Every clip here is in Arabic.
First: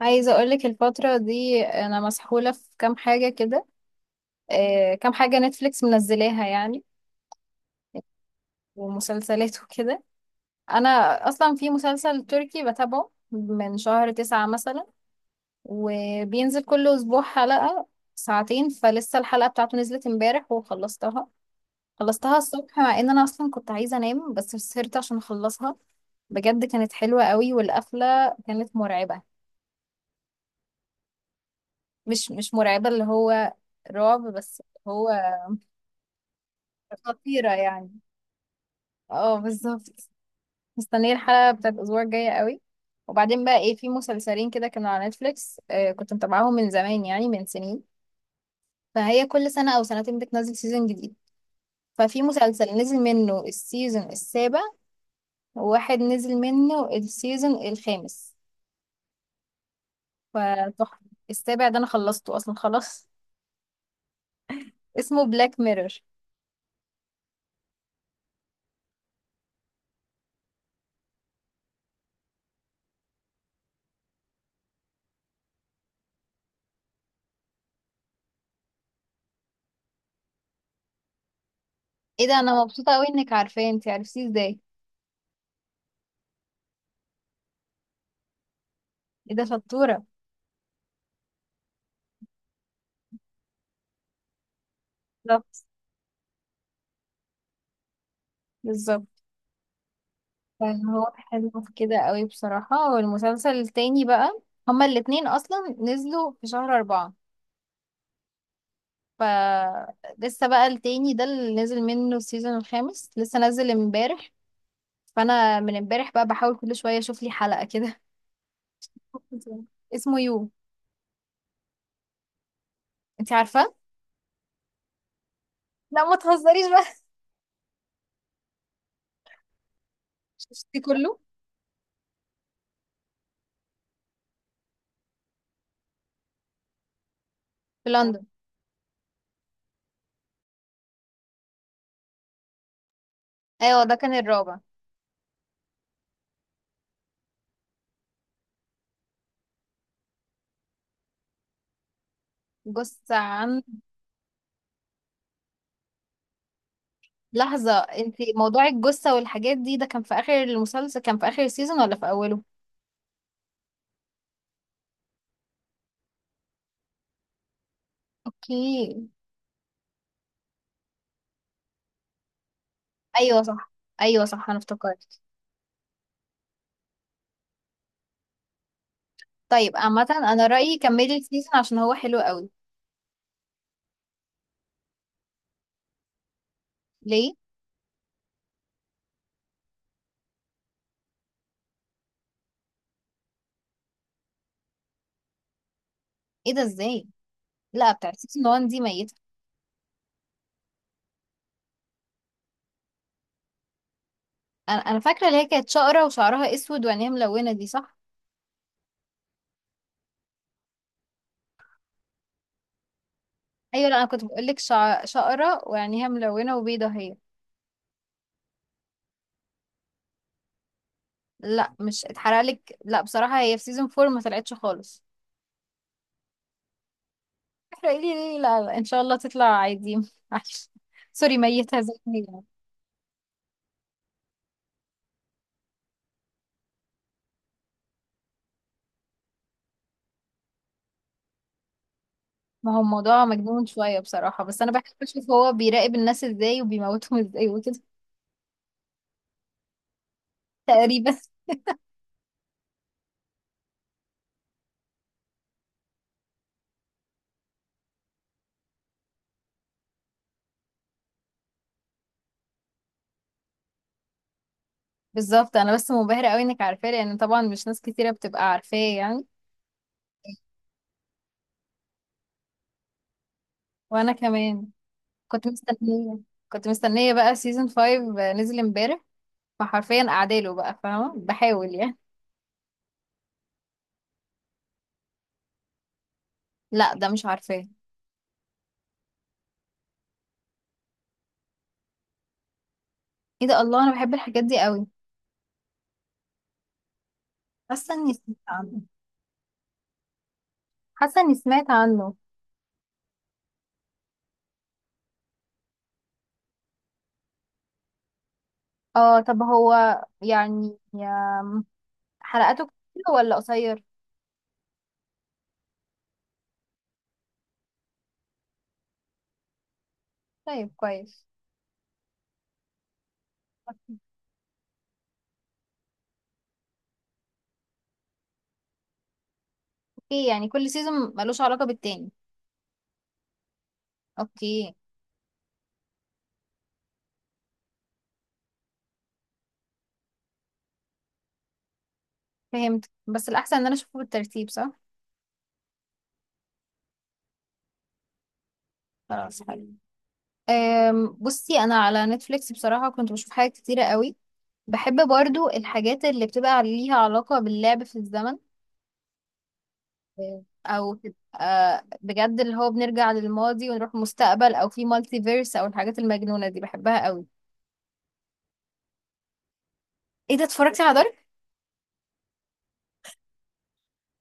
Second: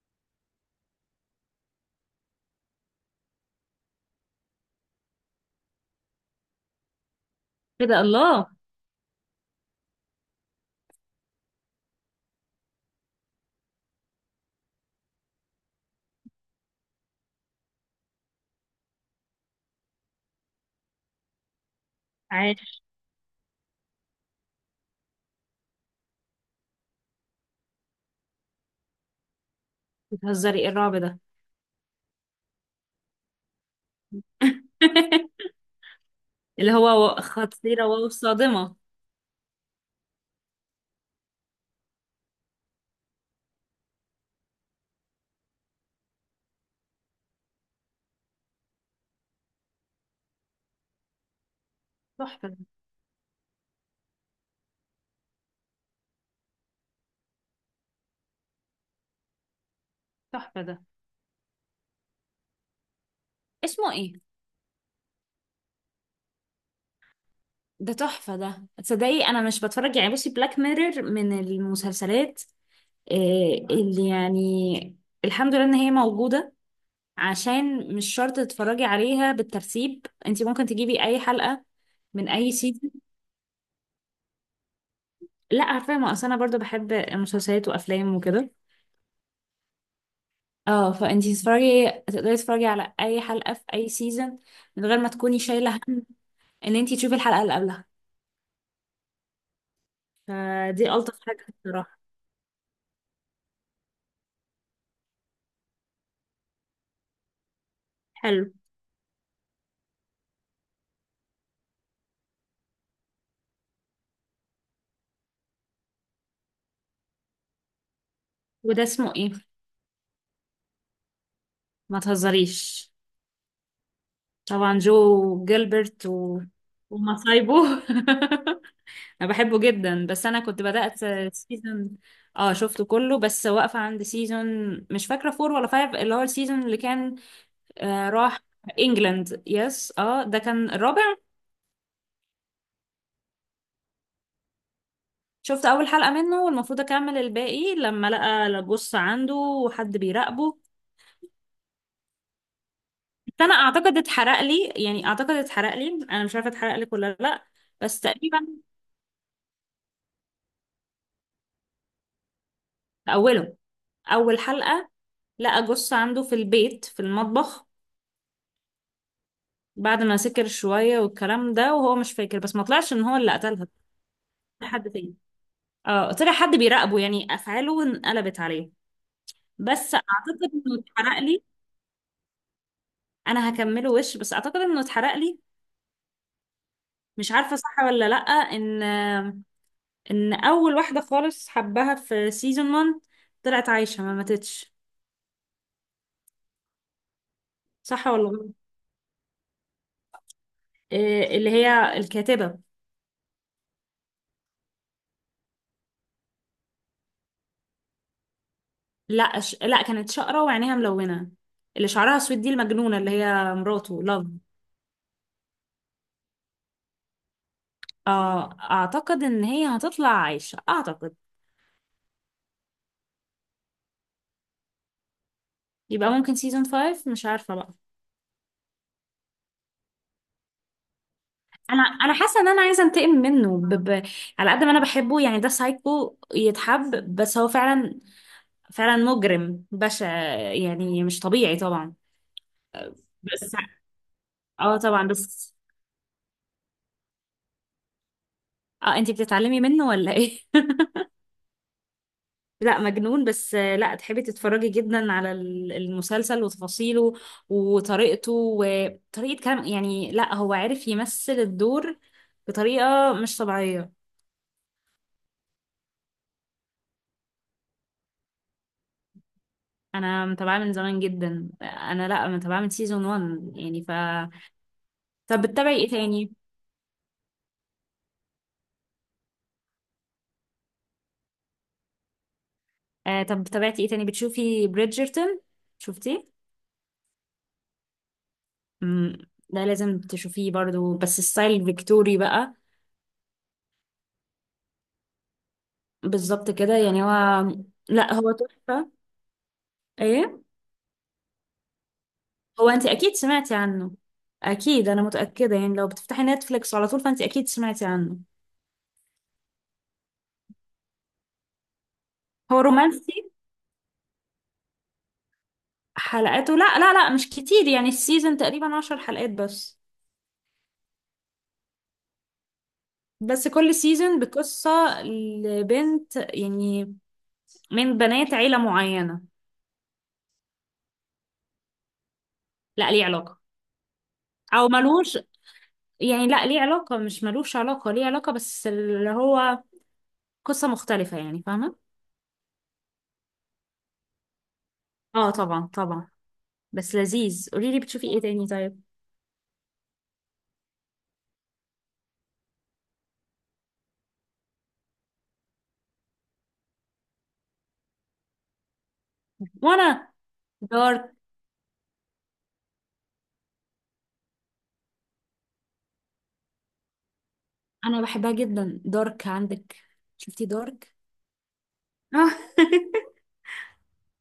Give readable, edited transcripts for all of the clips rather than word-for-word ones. عايزة أقولك الفترة دي أنا مسحولة في كام حاجة كده. كام حاجة نتفليكس منزلاها يعني، ايه ده الله. ومسلسلات وكده. أنا أصلا في مسلسل تركي بتابعه من شهر 9 مثلا، وبينزل كل أسبوع حلقة ساعتين. فلسه الحلقة بتاعته نزلت امبارح وخلصتها، خلصتها الصبح مع إن أنا أصلا كنت عايزة أنام بس سهرت عشان أخلصها. بجد كانت حلوة قوي والقفلة كانت مرعبة. بتهزري ايه الرعب ده؟ مش مرعبة اللي هو رعب بس، هو اللي هو خطيرة خطيرة يعني. وصادمة. اه بالظبط. مستنية الحلقة بتاعت الأسبوع الجاية قوي. وبعدين بقى ايه، في مسلسلين كده كانوا على نتفليكس، كنت متابعاهم من زمان يعني من سنين. فهي كل سنة أو سنتين بتنزل سيزون جديد. ففي تحفة ده. مسلسل نزل منه السيزون السابع، وواحد نزل منه السيزون الخامس. تحفة ده. فتحفة. السابع ده أنا خلصته أصلا خلاص. اسمه ايه؟ اسمه بلاك ميرور. ده تحفة ده، تصدقي انا مش بتفرج يعني، بصي بلاك ميرور من المسلسلات. إيه اللي الحمد لله ان هي موجودة، عشان مش شرط تتفرجي عليها بالترتيب، انت ممكن تجيبي اي حلقة ايه من ده، اي أنا سيزون. مبسوطة قوي إنك عارفاه. انتي عرفتيه ازاي؟ لا عارفة، ما اصل انا برضو بحب مسلسلات وافلام وكده. ايه ده شطورة. اه فانتي تتفرجي، تقدري تتفرجي على اي حلقة في اي سيزون من غير ما تكوني بالظبط. شايلة هم ان انتي تشوفي الحلقة اللي قبلها. بالظبط. فدي فهو الطف حاجة حلو في كده الصراحة. قوي بصراحة. والمسلسل التاني بقى، هما الاتنين أصلا نزلوا في شهر 4. حلو. فلسه بقى التاني ده اللي نزل منه السيزون الخامس لسه نزل امبارح. فأنا من امبارح بقى بحاول كل شوية أشوف لي حلقة كده. وده اسمه ايه؟ اسمه يو. ما تهزريش. انت عارفة؟ طبعا جو لا جيلبرت ما و... تهزريش بقى. ومصايبه. انا بحبه جدا بس انا كنت شفتي بدأت كله. سيزون. اه شفته كله، بس واقفة عند سيزون مش فاكرة فور ولا فايف، اللي هو السيزون اللي كان في آه لندن. راح انجلاند. يس، اه ده كان الرابع. ايوه ده كان الرابع. شفت اول حلقة منه، والمفروض اكمل الباقي لما لقى، بص، عنده وحد بيراقبه. جثة بس انا عن. اعتقد اتحرق لي، يعني اعتقد اتحرق لي. انا مش عارفة اتحرق لك ولا لا. لحظة، بس انت تقريبا موضوع الجثة والحاجات دي ده كان في آخر المسلسل، كان في آخر السيزون ولا في أوله؟ في اوله، اول حلقة، لقى جص عنده في البيت في المطبخ اوكي. بعد ما سكر شوية والكلام ده، وهو مش فاكر، بس ما طلعش ان هو اللي ايوه قتلها. صح. ايوه صح انا طلع حد تاني. افتكرت. اه طلع حد بيراقبه يعني، افعاله انقلبت عليه. طيب بس عامة اعتقد انا رأيي انه كملي اتحرق لي. السيزون عشان هو حلو قوي. انا هكمله وش، بس اعتقد انه اتحرق لي. مش ليه؟ عارفة صح ولا لأ ان ان اول واحده خالص حبها في سيزون 1 طلعت عايشه، ما ماتتش. ايه ده ازاي؟ لا صح بتاع ولا سيزون غلط؟ 1 دي ميتة. إيه اللي هي الكاتبه. انا فاكرة اللي هي كانت شقرة وشعرها اسود وعينيها ملونة، دي صح؟ لا كانت شقره وعينيها ملونه. اللي شعرها اسود دي المجنونه اللي هي ايوه. لا مراته انا كنت لاف. بقول لك شقرة وعينيها ملونة وبيضة هي. آه اعتقد ان هي هتطلع عايشه، اعتقد. لا مش اتحرق لك، لا بصراحة هي في سيزون 4 ما طلعتش خالص. يبقى ممكن سيزون 5، مش عارفه بقى. احرقي لي ليه؟ لا, لا ان شاء الله تطلع عادي. معلش. سوري ميتة انا زي انا ما حاسه هي. ان انا عايزه انتقم منه على قد ما انا بحبه، يعني ده سايكو يتحب، بس هو فعلا، فعلا مجرم بشع، يعني مش طبيعي طبعا. ما هو الموضوع بس مجنون شوية بصراحة، بس أنا اه بحب طبعا. أشوف هو بس بيراقب الناس إزاي وبيموتهم إزاي وكده. اه انتي بتتعلمي منه ولا ايه؟ تقريبا. لا مجنون بس. لا تحبي تتفرجي جدا على المسلسل وتفاصيله وطريقته وطريقة كلام، يعني لا هو عارف يمثل الدور بطريقة مش طبيعية. بالظبط انا بس منبهرة قوي انك عارفاه، لان طبعا مش ناس كتيرة بتبقى عارفاه يعني. انا متابعاه من زمان جدا، انا لا متابعاه من سيزون 1 يعني ف... وانا كمان. طب كنت بتتابعي ايه مستنية تاني؟ كنت مستنية بقى سيزون 5 نزل امبارح. فحرفيا قاعداله بقى فاهمة بحاول يعني. آه طب تابعتي ايه تاني؟ بتشوفي بريدجرتون؟ شفتيه؟ لا ده مش عارفاه. امم ده لازم تشوفيه برضو، بس ستايل فيكتوري بقى. ايه ده الله، انا بحب الحاجات دي قوي. بالظبط كده يعني هو... حاسة اني لا هو سمعت عنه. تحفة. ايه؟ حاسة اني سمعت عنه. هو انت اكيد سمعتي عنه، اكيد انا متأكدة يعني. لو بتفتحي نتفليكس على طول فانت اكيد سمعتي عنه. اه طب هو يعني هو حلقاته كتير رومانسي. ولا قصير؟ حلقاته لا مش كتير، يعني السيزون تقريبا عشر حلقات بس. طيب كويس. بس كل سيزون بقصة لبنت يعني، من بنات عيلة معينة. اوكي يعني كل سيزون ملوش علاقة بالتاني. لا ليه علاقة، او اوكي. ملوش، يعني لا ليه علاقة، مش ملوش علاقة، ليه علاقة، بس اللي هو قصة مختلفة يعني، فاهمة؟ فهمت، بس الأحسن إن أنا أشوفه بالترتيب، صح؟ اه طبعا طبعا. بس لذيذ، قولي لي بتشوفي ايه تاني طيب. خلاص حلو. بصي أنا على نتفليكس بصراحة كنت بشوف حاجات كتيرة قوي. بحب برضو الحاجات اللي بتبقى ليها علاقة باللعب في الزمن. وانا أو دارك. تبقى بجد اللي هو بنرجع للماضي ونروح المستقبل، أو في مالتي فيرس، أو الحاجات المجنونة دي بحبها قوي. انا بحبها جدا، دارك عندك؟ إيه ده، شفتي اتفرجتي على دارك؟ دارك؟ آه.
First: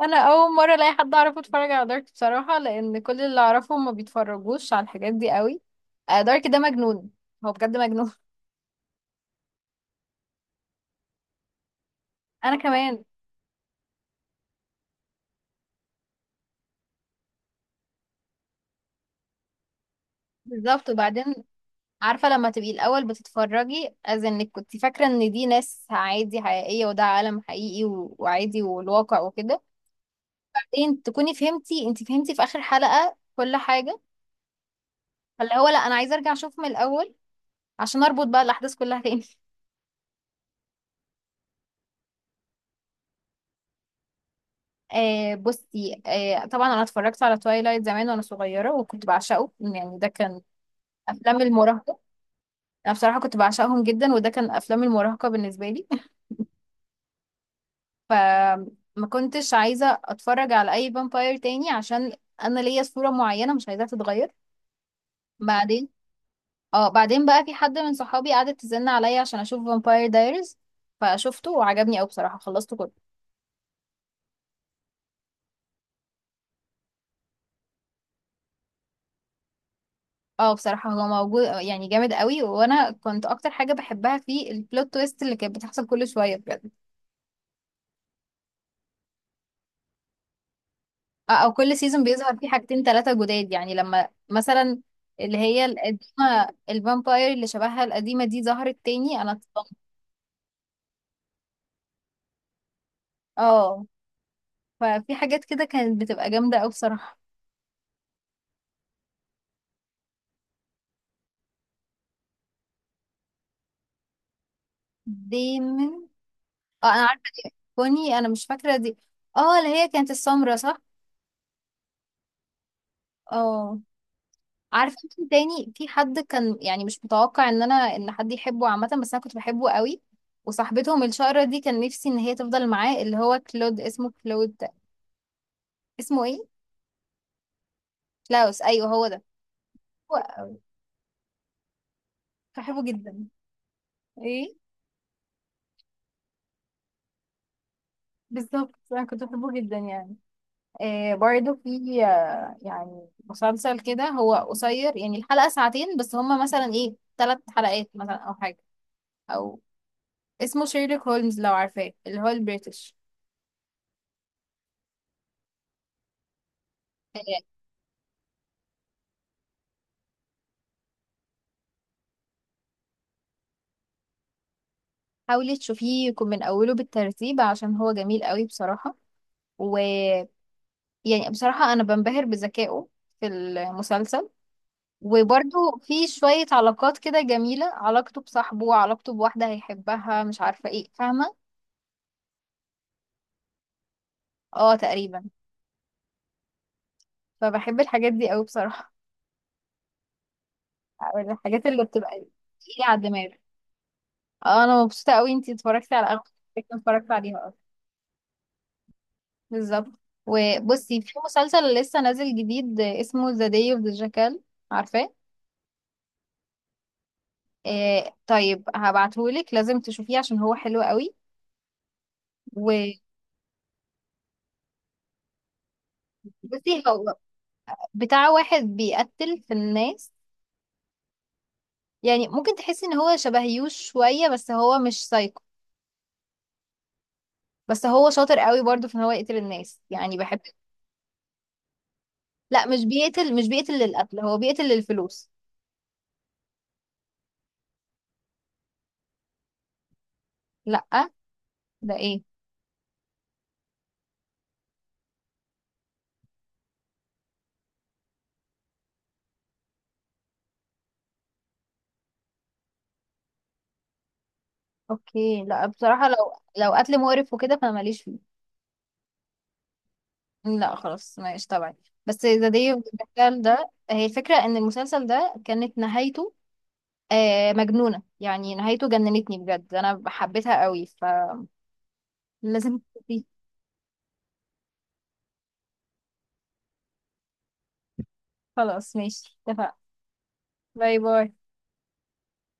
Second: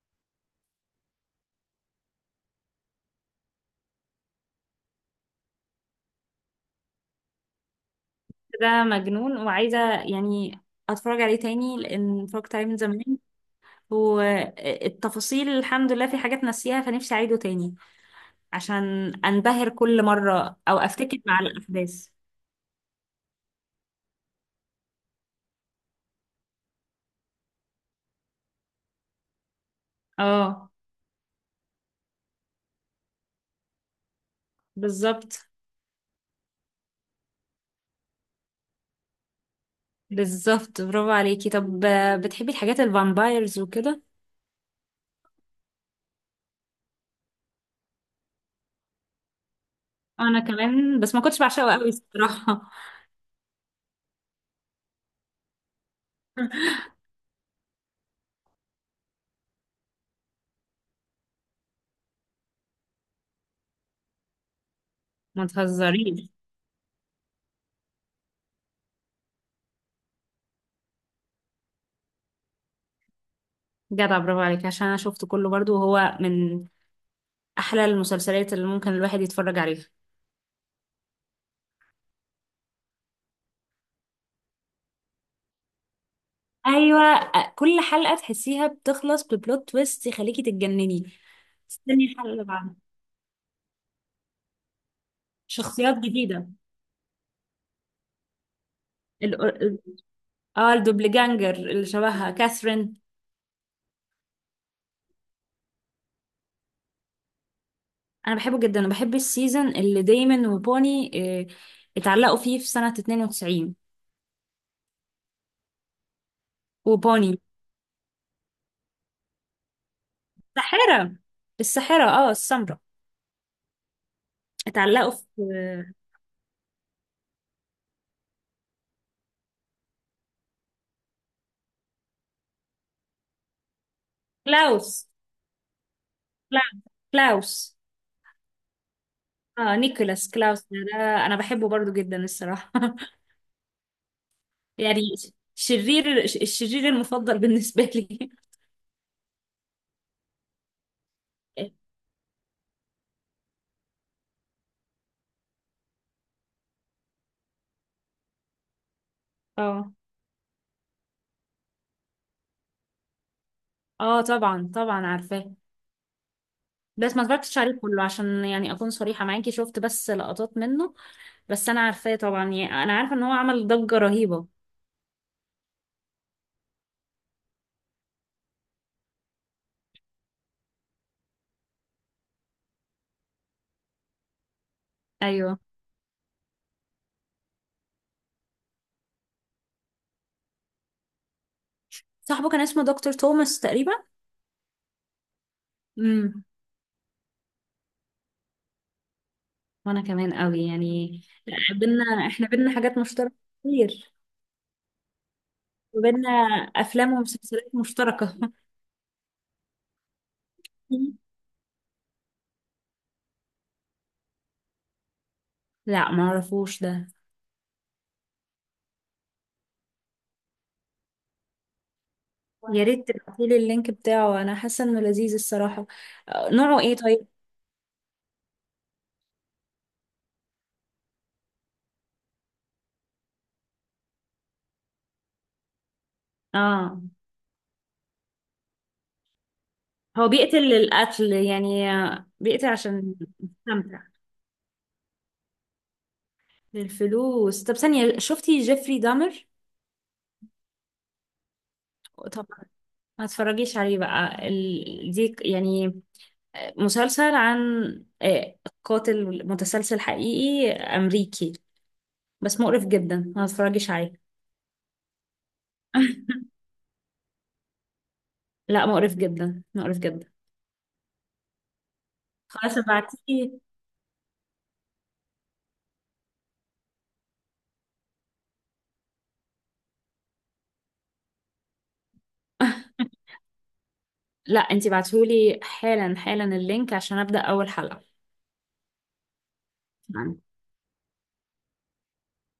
أنا أول مرة ألاقي حد أعرفه اتفرج على دارك بصراحة، لأن كل اللي أعرفهم ما بيتفرجوش على الحاجات دي قوي. دارك ده مجنون. هو بجد مجنون. ده مجنون، وعايزة يعني أتفرج عليه تاني لأن اتفرجت أنا عليه من كمان. زمان والتفاصيل الحمد لله في حاجات ناسيها، فنفسي أعيده تاني عشان أنبهر كل مرة أو بالظبط. أفتكر وبعدين، مع الأحداث. عارفة لما تبقي الأول بتتفرجي از انك كنت فاكرة ان دي ناس عادي حقيقية وده عالم حقيقي وعادي والواقع وكده. اه بعدين تكوني فهمتي، انت فهمتي في آخر حلقة كل حاجة. بالظبط. فاللي هو لا انا عايزة ارجع اشوف من الأول عشان اربط بقى الأحداث كلها تاني. بالظبط، برافو عليكي. طب بتحبي الحاجات الفامبايرز وكده؟ آه بصي، آه طبعا انا اتفرجت على توايلايت زمان وانا صغيرة وكنت بعشقه، يعني ده كان أنا كمان، بس ما كنتش افلام بعشقها قوي المراهقة. الصراحة. انا بصراحة كنت بعشقهم جدا وده كان افلام المراهقة بالنسبة لي. فما كنتش عايزة اتفرج على اي فامباير تاني عشان انا ليا صورة معينة مش عايزاها تتغير. ما بعدين، تهزريش. اه بعدين بقى في حد من صحابي قعدت تزن عليا عشان اشوف فامباير دايرز، فشفته وعجبني قوي بصراحة، خلصته كله. جدع، برافو عليك، عشان انا شفته كله برضو وهو من احلى المسلسلات اللي ممكن الواحد يتفرج عليها. اه بصراحة هو موجود، يعني جامد قوي، وانا كنت اكتر حاجة بحبها فيه البلوت تويست اللي كانت بتحصل كل شوية بجد. ايوه، كل حلقه تحسيها بتخلص ببلوت تويست يخليكي تتجنني، او كل سيزون تستني الحلقه بيظهر اللي فيه بعدها. حاجتين ثلاثة جداد، يعني لما مثلا اللي هي شخصيات القديمة جديده، الفامباير اللي شبهها القديمة دي ظهرت تاني انا ال- اتصدمت. ال- اه الدوبلجانجر اللي شبهها كاثرين. اه. ففي حاجات كده كانت بتبقى جامدة أوي بصراحة. انا بحبه جدا، وبحب السيزون اللي دايما وبوني آه، اتعلقوا فيه في سنة 92. دايما. اه أنا عارفة وبوني دي كوني، أنا مش فاكرة دي. اه اللي هي كانت السمرة، صح؟ الساحرة. الساحرة اه، السمراء. اه. عارفة اتعلقوا في انت تاني في حد كان يعني مش متوقع ان انا ان حد يحبه عامة، بس انا كنت بحبه قوي. وصاحبتهم الشقرة دي كان نفسي ان هي تفضل معاه، اللي هو كلود، اسمه كلود. كلاوس. اسمه ايه؟ كلاوس، كلاوس. كلاوس ايوه هو ده. اه هو. نيكولاس كلاوس ده. انا بحبه برضو جدا كنت الصراحة. بحبه جدا. ايه. يعني الشرير المفضل بالنسبة لي. بالظبط انا كنت بحبه جدا يعني. برضو في يعني مسلسل كده هو قصير، يعني الحلقة ساعتين بس، هما مثلا ايه 3 حلقات مثلا او حاجة، او اه. اسمه شيرلوك هولمز لو عارفاه، اللي هو البريتش. اه طبعا طبعا عارفاه، بس آه، ما اتفرجتش عليه كله، عشان يعني اكون صريحة معاكي، شفت بس لقطات منه. بس انا عارفاه طبعا، يعني انا عارفة ان هو عمل ضجة رهيبة. حاولي تشوفيه يكون من اوله بالترتيب عشان هو جميل قوي بصراحة. ويعني، بصراحة انا بنبهر بذكائه في المسلسل، ايوه، وبرضو في شوية علاقات كده جميلة، علاقته بصاحبه علاقته بواحدة هيحبها مش عارفة ايه، فاهمة. صاحبه كان اسمه دكتور توماس تقريبا. اه تقريبا. امم فبحب الحاجات دي قوي بصراحة. وانا كمان قوي او يعني، الحاجات اللي بينا بتبقى احنا، بينا تقيلة على حاجات الدماغ. مشتركة كتير، اه انا مبسوطة قوي انتي اتفرجتي على اغلب وبينا الحاجات اللي اتفرجت افلام عليها اصلا. ومسلسلات مشتركة. بالظبط. وبصي في مسلسل لسه نازل جديد اسمه ذا داي اوف ذا جاكال، عارفاه؟ لا معرفوش ده. آه طيب هبعتهولك لازم تشوفيه عشان هو حلو قوي. يا وبصي، ريت تبعتيلي اللينك بتاعه، انا حاسه انه لذيذ الصراحه. نوعه ايه هو طيب؟ بتاع واحد بيقتل في الناس، يعني ممكن تحسي ان هو شبه يوش شوية بس هو مش سايكو. اه بس هو شاطر قوي برضه في ان هو يقتل الناس يعني هو بحب. بيقتل القتل يعني، لا بيقتل مش عشان بيقتل مش بيقتل يستمتع، للقتل، هو بيقتل للفلوس. للفلوس؟ طب ثانيه، شفتي جيفري دامر؟ لا ده ايه؟ طب ما تتفرجيش عليه بقى، دي يعني مسلسل عن آه، قاتل متسلسل حقيقي امريكي، بس مقرف جدا، ما تتفرجيش عليه. اوكي لا بصراحة لو، لو قتل مقرف وكده فانا ماليش فيه. لا مقرف جدا، مقرف جدا. لا خلاص ماشي طبعا. بس ذا داي خلاص اوف ابعتيه. ده، هي الفكرة ان المسلسل ده كانت نهايته مجنونة، يعني نهايته جننتني بجد انا حبيتها قوي. فلازم تشوفيه. لا انتي بعتهولي حالا حالا اللينك عشان ابدأ اول حلقة. خلاص ماشي اتفقنا. باي باي.